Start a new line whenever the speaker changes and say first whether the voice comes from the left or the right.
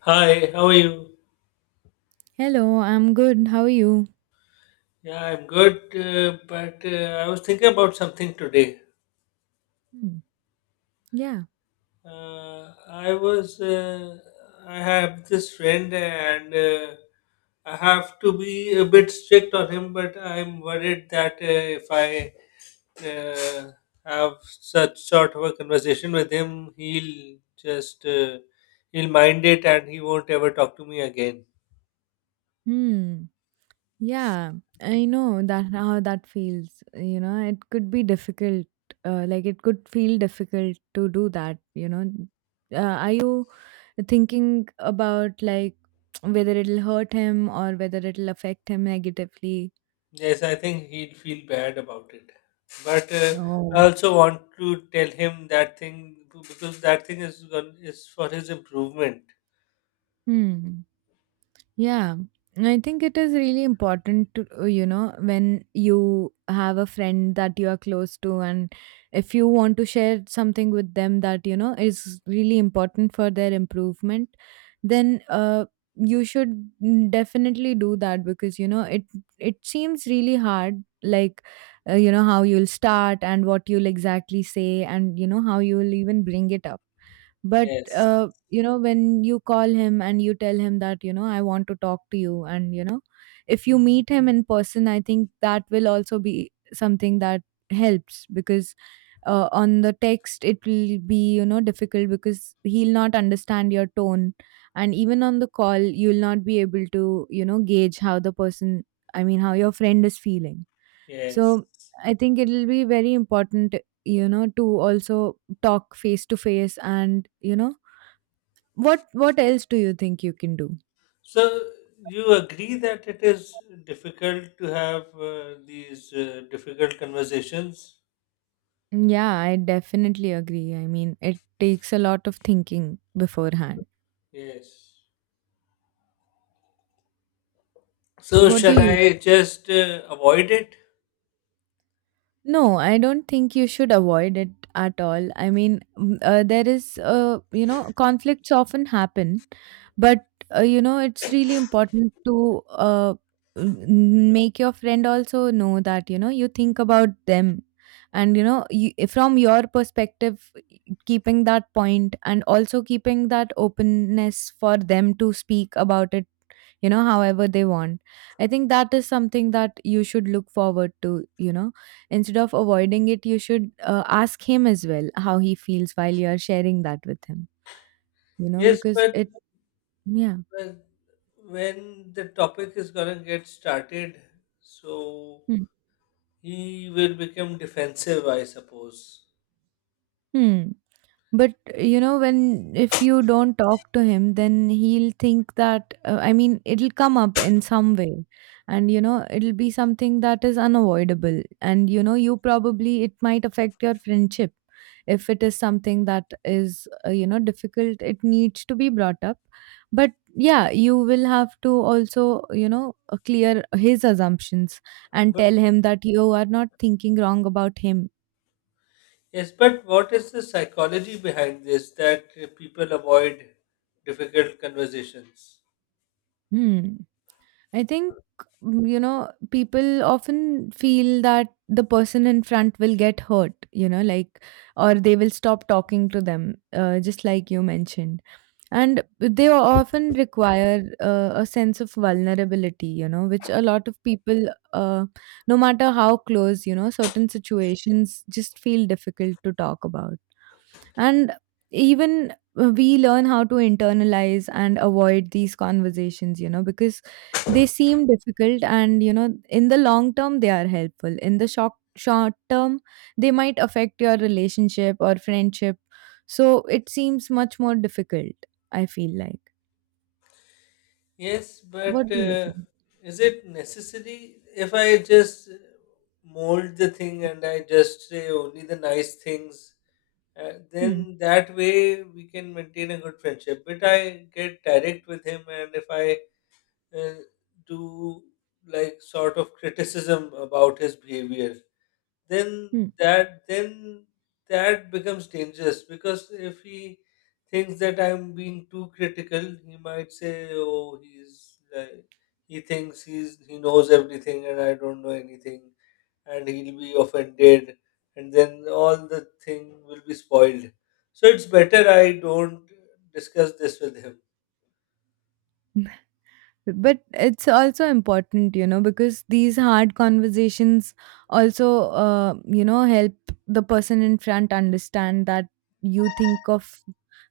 left: Hi, how are you?
right: Hello, I'm good. How are you?
left: Yeah, I'm good, but I was thinking about something today.
right: Hmm. Yeah.
left: Uh, I was, uh, I have this friend and I have to be a bit strict on him, but I'm worried that if I uh, have such sort of a conversation with him, he'll just, uh, he'll mind it and he won't ever talk to me again.
right: Hmm. Yeah. I know that how that feels. You know, it could be difficult. Like it could feel difficult to do that. Are you thinking about like whether it'll hurt him or whether it'll affect him negatively?
left: Yes, I think he'd feel bad about it. But I
right: Oh.
left: also want to tell him that thing too, because that thing is is for his improvement.
right: Hmm. Yeah, I think it is really important to, you know, when you have a friend that you are close to, and if you want to share something with them that, you know, is really important for their improvement, then you should definitely do that because, you know, it seems really hard, you know, how you'll start and what you'll exactly say, and, you know, how you'll even bring it up, but
left: Yes,
right: you know, when you call him and you tell him that, you know, I want to talk to you. And, you know, if you meet him in person, I think that will also be something that helps, because on the text it will be, you know, difficult because he'll not understand your tone. And even on the call you'll not be able to, you know, gauge how the person, I mean, how your friend is feeling.
left: yes.
right: So I think it'll be very important, you know, to also talk face to face and, you know, what else do you think you can do?
left: So you agree that it is difficult to have these difficult conversations?
right: Yeah, I definitely agree. I mean, it takes a lot of thinking beforehand.
left: Yes. So
right: What do
left: shall
right: you
left: I just avoid it?
right: No, I don't think you should avoid it at all. I mean, there is, you know, conflicts often happen, but, you know, it's really important to, make your friend also know that, you know, you think about them. And, you know, you, from your perspective, keeping that point and also keeping that openness for them to speak about it, you know, however they want. I think that is something that you should look forward to, you know. Instead of avoiding it, you should ask him as well how he feels while you are sharing that with him, you know,
left: Yes,
right: because
left: but
right: it— yeah.
left: uh, when the topic is gonna get started, so
right: Hmm.
left: he will become defensive, I suppose.
right: Hmm. But you know, when, if you don't talk to him, then he'll think that, I mean, it'll come up in some way, and you know, it'll be something that is unavoidable. And you know, you probably, it might affect your friendship if it is something that is, you know, difficult. It needs to be brought up, but yeah, you will have to also, you know, clear his assumptions and
left: But
right: tell him that you are not thinking wrong about him.
left: yes, but what is the psychology behind this that people avoid difficult conversations?
right: Hmm. I think you know, people often feel that the person in front will get hurt, you know, like, or they will stop talking to them, just like you mentioned. And they often require a sense of vulnerability, you know, which a lot of people, uh, no matter how close, you know, certain situations just feel difficult to talk about. And even we learn how to internalize and avoid these conversations, you know, because they seem difficult and, you know, in the long term, they are helpful. In the short term, they might affect your relationship or friendship. So it seems much more difficult, I feel like.
left: Yes, but
right: What do you think?
left: is it necessary if I just mold the thing and I just say only the nice things?
right: Hmm.
left: Then that way we can maintain a good friendship. But I get direct with him, and if I uh, do like sort of criticism about his behavior,
right: Hmm.
left: then that becomes dangerous because if he thinks that I'm being too critical, he might say, "Oh, he's like he thinks he's he knows everything and I don't know anything," and he'll be offended, and then all the thing will be spoiled. So it's better I don't discuss this with him.
right: But it's also important, you know, because these hard conversations also, you know, help the person in front understand that you think of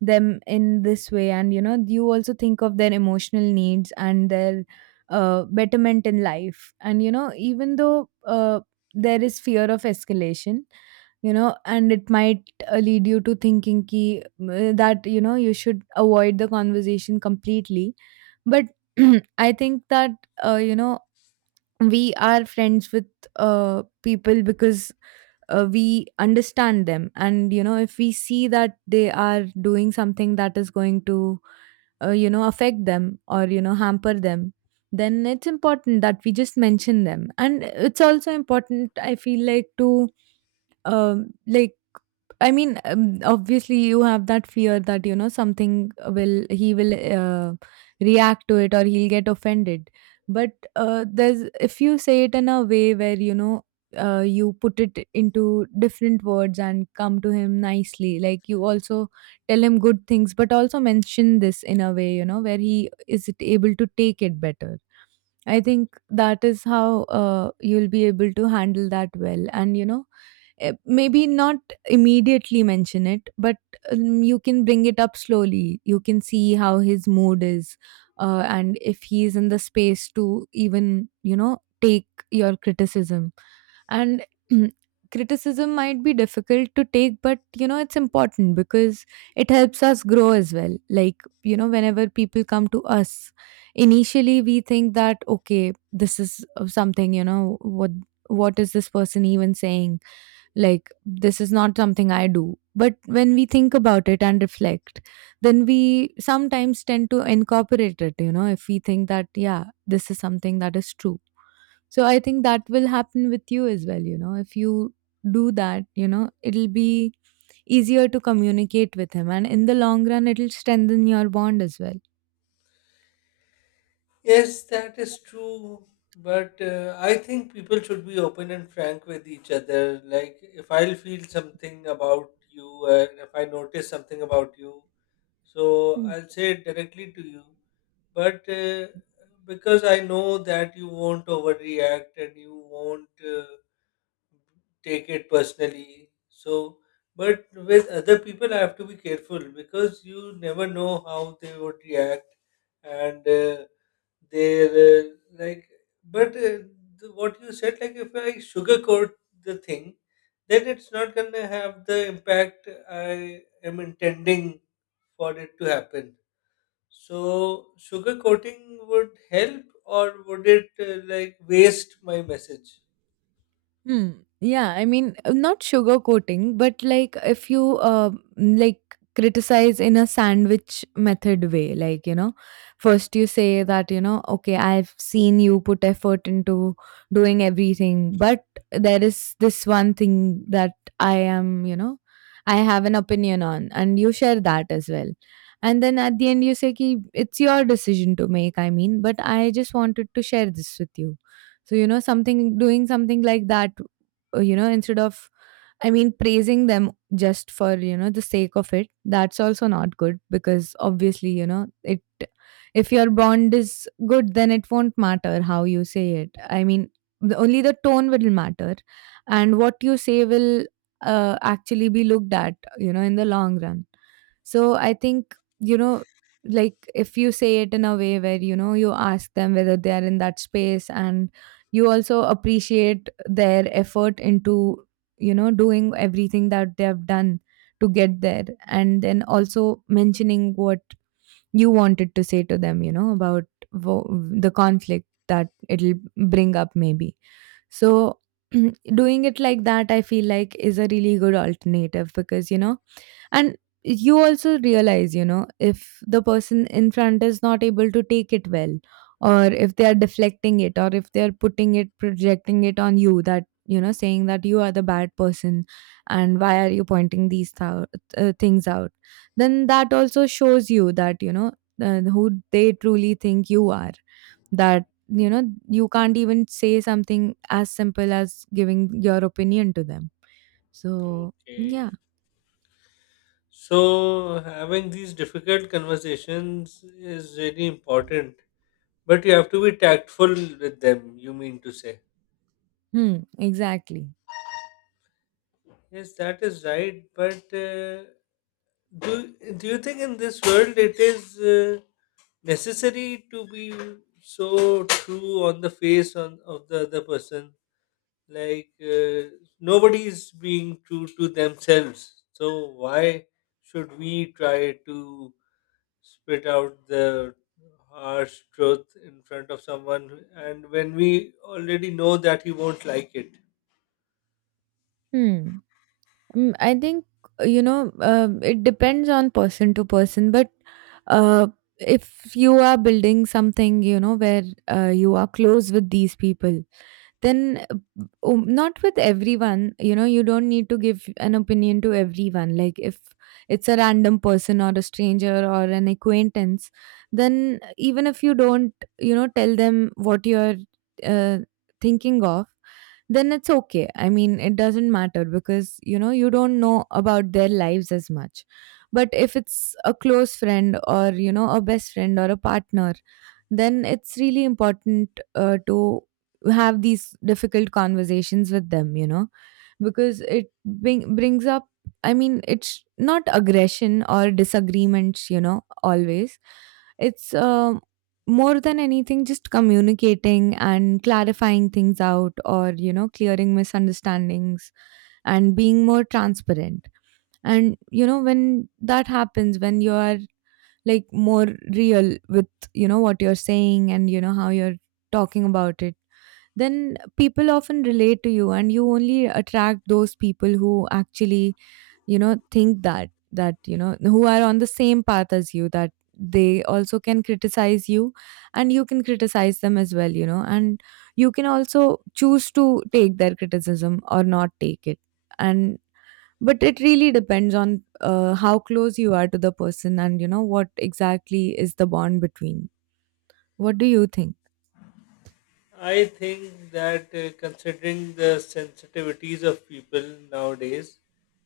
right: them in this way, and you know, you also think of their emotional needs and their betterment in life. And you know, even though, there is fear of escalation, you know, and it might lead you to thinking ki, that you know you should avoid the conversation completely, but I think that, you know, we are friends with people because we understand them. And you know, if we see that they are doing something that is going to, you know, affect them or you know hamper them, then it's important that we just mention them. And it's also important, I feel like, to— um like obviously, you have that fear that, you know, something will— he will react to it or he'll get offended. But there's— if you say it in a way where, you know, you put it into different words and come to him nicely, like, you also tell him good things, but also mention this in a way, you know, where he is able to take it better. I think that is how, you'll be able to handle that well. And you know, maybe not immediately mention it, but you can bring it up slowly. You can see how his mood is, and if he's in the space to even, you know, take your criticism. And criticism might be difficult to take, but you know, it's important because it helps us grow as well. Like, you know, whenever people come to us, initially we think that, okay, this is something, you know, what is this person even saying, like, this is not something I do. But when we think about it and reflect, then we sometimes tend to incorporate it, you know, if we think that, yeah, this is something that is true. So I think that will happen with you as well, you know, if you do that, you know, it'll be easier to communicate with him, and in the long run, it'll strengthen your bond as well.
left: Yes, that is true. But I think people should be open and frank with each other. Like, if I'll feel something about you, and if I notice something about you, so I'll say it directly to you. But because I know that you won't overreact and you won't take it personally, so but with other people, I have to be careful because you never know how they would react and. They're like, but the, what you said, like if I sugarcoat the thing, then it's not gonna have the impact I am intending for it to happen. So sugarcoating would help, or would it like waste my message?
right: Hmm. Yeah, I mean, not sugarcoating, but like if you mm, like criticize in a sandwich method way, like, you know, first you say that, you know, okay, I've seen you put effort into doing everything, but there is this one thing that I am, you know, I have an opinion on, and you share that as well. And then at the end, you say, Ki, it's your decision to make, I mean, but I just wanted to share this with you. So, you know, something— doing something like that, you know, instead of, I mean, praising them just for, you know, the sake of it— that's also not good, because obviously, you know, it— if your bond is good, then it won't matter how you say it. I mean, the— only the tone will matter, and what you say will actually be looked at, you know, in the long run. So I think, you know, like, if you say it in a way where, you know, you ask them whether they are in that space, and you also appreciate their effort into, you know, doing everything that they have done to get there, and then also mentioning what you wanted to say to them, you know, about— wo- the conflict that it'll bring up, maybe. So doing it like that, I feel like, is a really good alternative, because you know. And you also realize, you know, if the person in front is not able to take it well, or if they are deflecting it, or if they are putting it— projecting it on you, that, you know, saying that you are the bad person and why are you pointing these things out, then that also shows you that, you know, who they truly think you are, that you know, you can't even say something as simple as giving your opinion to them. So
left: Okay.
right: yeah.
left: So having these difficult conversations is really important, but you have to be tactful with them. You mean to say?
right: Hmm, exactly.
left: Yes, that is right. But do you think in this world it is necessary to be so true on the face on of the other person? Like nobody is being true to themselves. So why should we try to spit out the harsh truth in front of someone and when we already know that he won't like it?
right: Hmm. I think, you know, it depends on person to person, but uh, if you are building something, you know, where you are close with these people, then not with everyone— you know, you don't need to give an opinion to everyone. Like, if it's a random person or a stranger or an acquaintance, then even if you don't, you know, tell them what you're uh, thinking of, then it's okay. I mean, it doesn't matter because, you know, you don't know about their lives as much. But if it's a close friend or, you know, a best friend or a partner, then it's really important, to have these difficult conversations with them, you know, because it brings up, I mean, it's not aggression or disagreements, you know, always. It's more than anything just communicating and clarifying things out or, you know, clearing misunderstandings and being more transparent. And you know, when that happens, when you are like more real with, you know, what you're saying and, you know, how you're talking about it, then people often relate to you, and you only attract those people who actually, you know, think that you know who are on the same path as you, that they also can criticize you, and you can criticize them as well, you know. And you can also choose to take their criticism or not take it. And but it really depends on, how close you are to the person and, you know, what exactly is the bond between. What do you think?
left: I think that considering the sensitivities of people nowadays,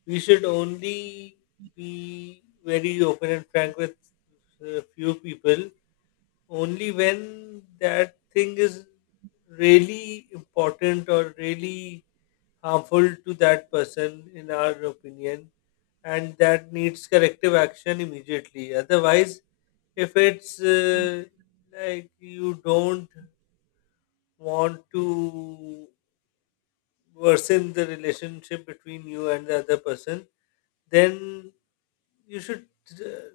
left: we should only be very open and frank with a few people only when that thing is really important or really harmful to that person, in our opinion, and that needs corrective action immediately. Otherwise, if it's like you don't want to worsen the relationship between you and the other person, then you should uh,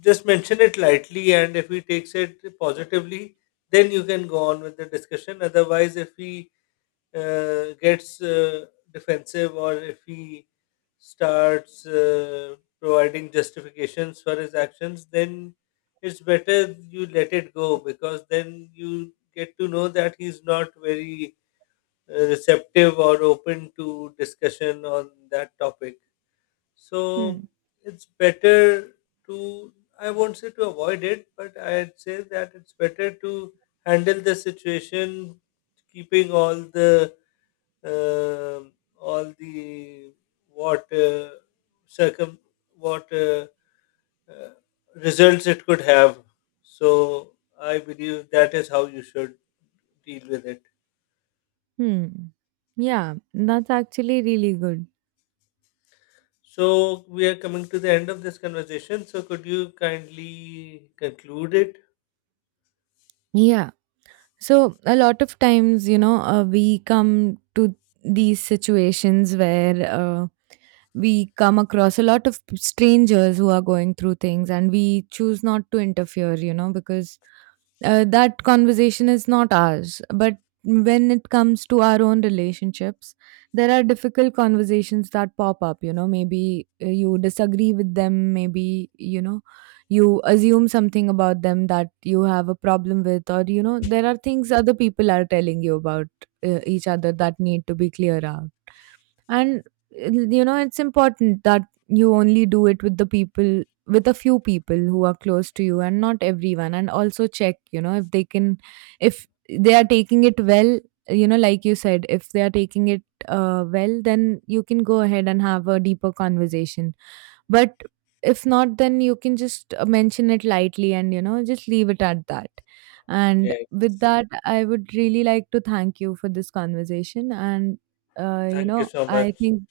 left: just mention it lightly. And if he takes it positively, then you can go on with the discussion. Otherwise, if he gets defensive or if he starts providing justifications for his actions, then it's better you let it go because then you get to know that he's not very receptive or open to discussion on that topic. So
right: Hmm.
left: it's better to, I won't say to avoid it, but I'd say that it's better to handle the situation, keeping um all the what circum what uh, results it could have. So I believe that is how you should deal with it.
right: Hmm. Yeah, that's actually really good.
left: So we are coming to the end of this conversation. So could you kindly conclude it?
right: Yeah. So a lot of times, you know, we come to these situations where we come across a lot of strangers who are going through things, and we choose not to interfere, you know, because that conversation is not ours. But when it comes to our own relationships, there are difficult conversations that pop up. You know, maybe you disagree with them, maybe, you know, you assume something about them that you have a problem with, or, you know, there are things other people are telling you about each other that need to be clear out. And you know, it's important that you only do it with the people— with a few people who are close to you, and not everyone. And also check, you know, if they can— if they are taking it well. You know, like you said, if they are taking it, well, then you can go ahead and have a deeper conversation. But if not, then you can just mention it lightly and, you know, just leave it at that. And
left: Yeah.
right: with that, I would really like to thank you for this conversation. And, you
left: Thank you
right: know,
left: so
right: I
left: much.
right: think,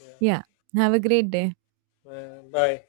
left: Yeah.
right: yeah, have a great day.
left: Bye.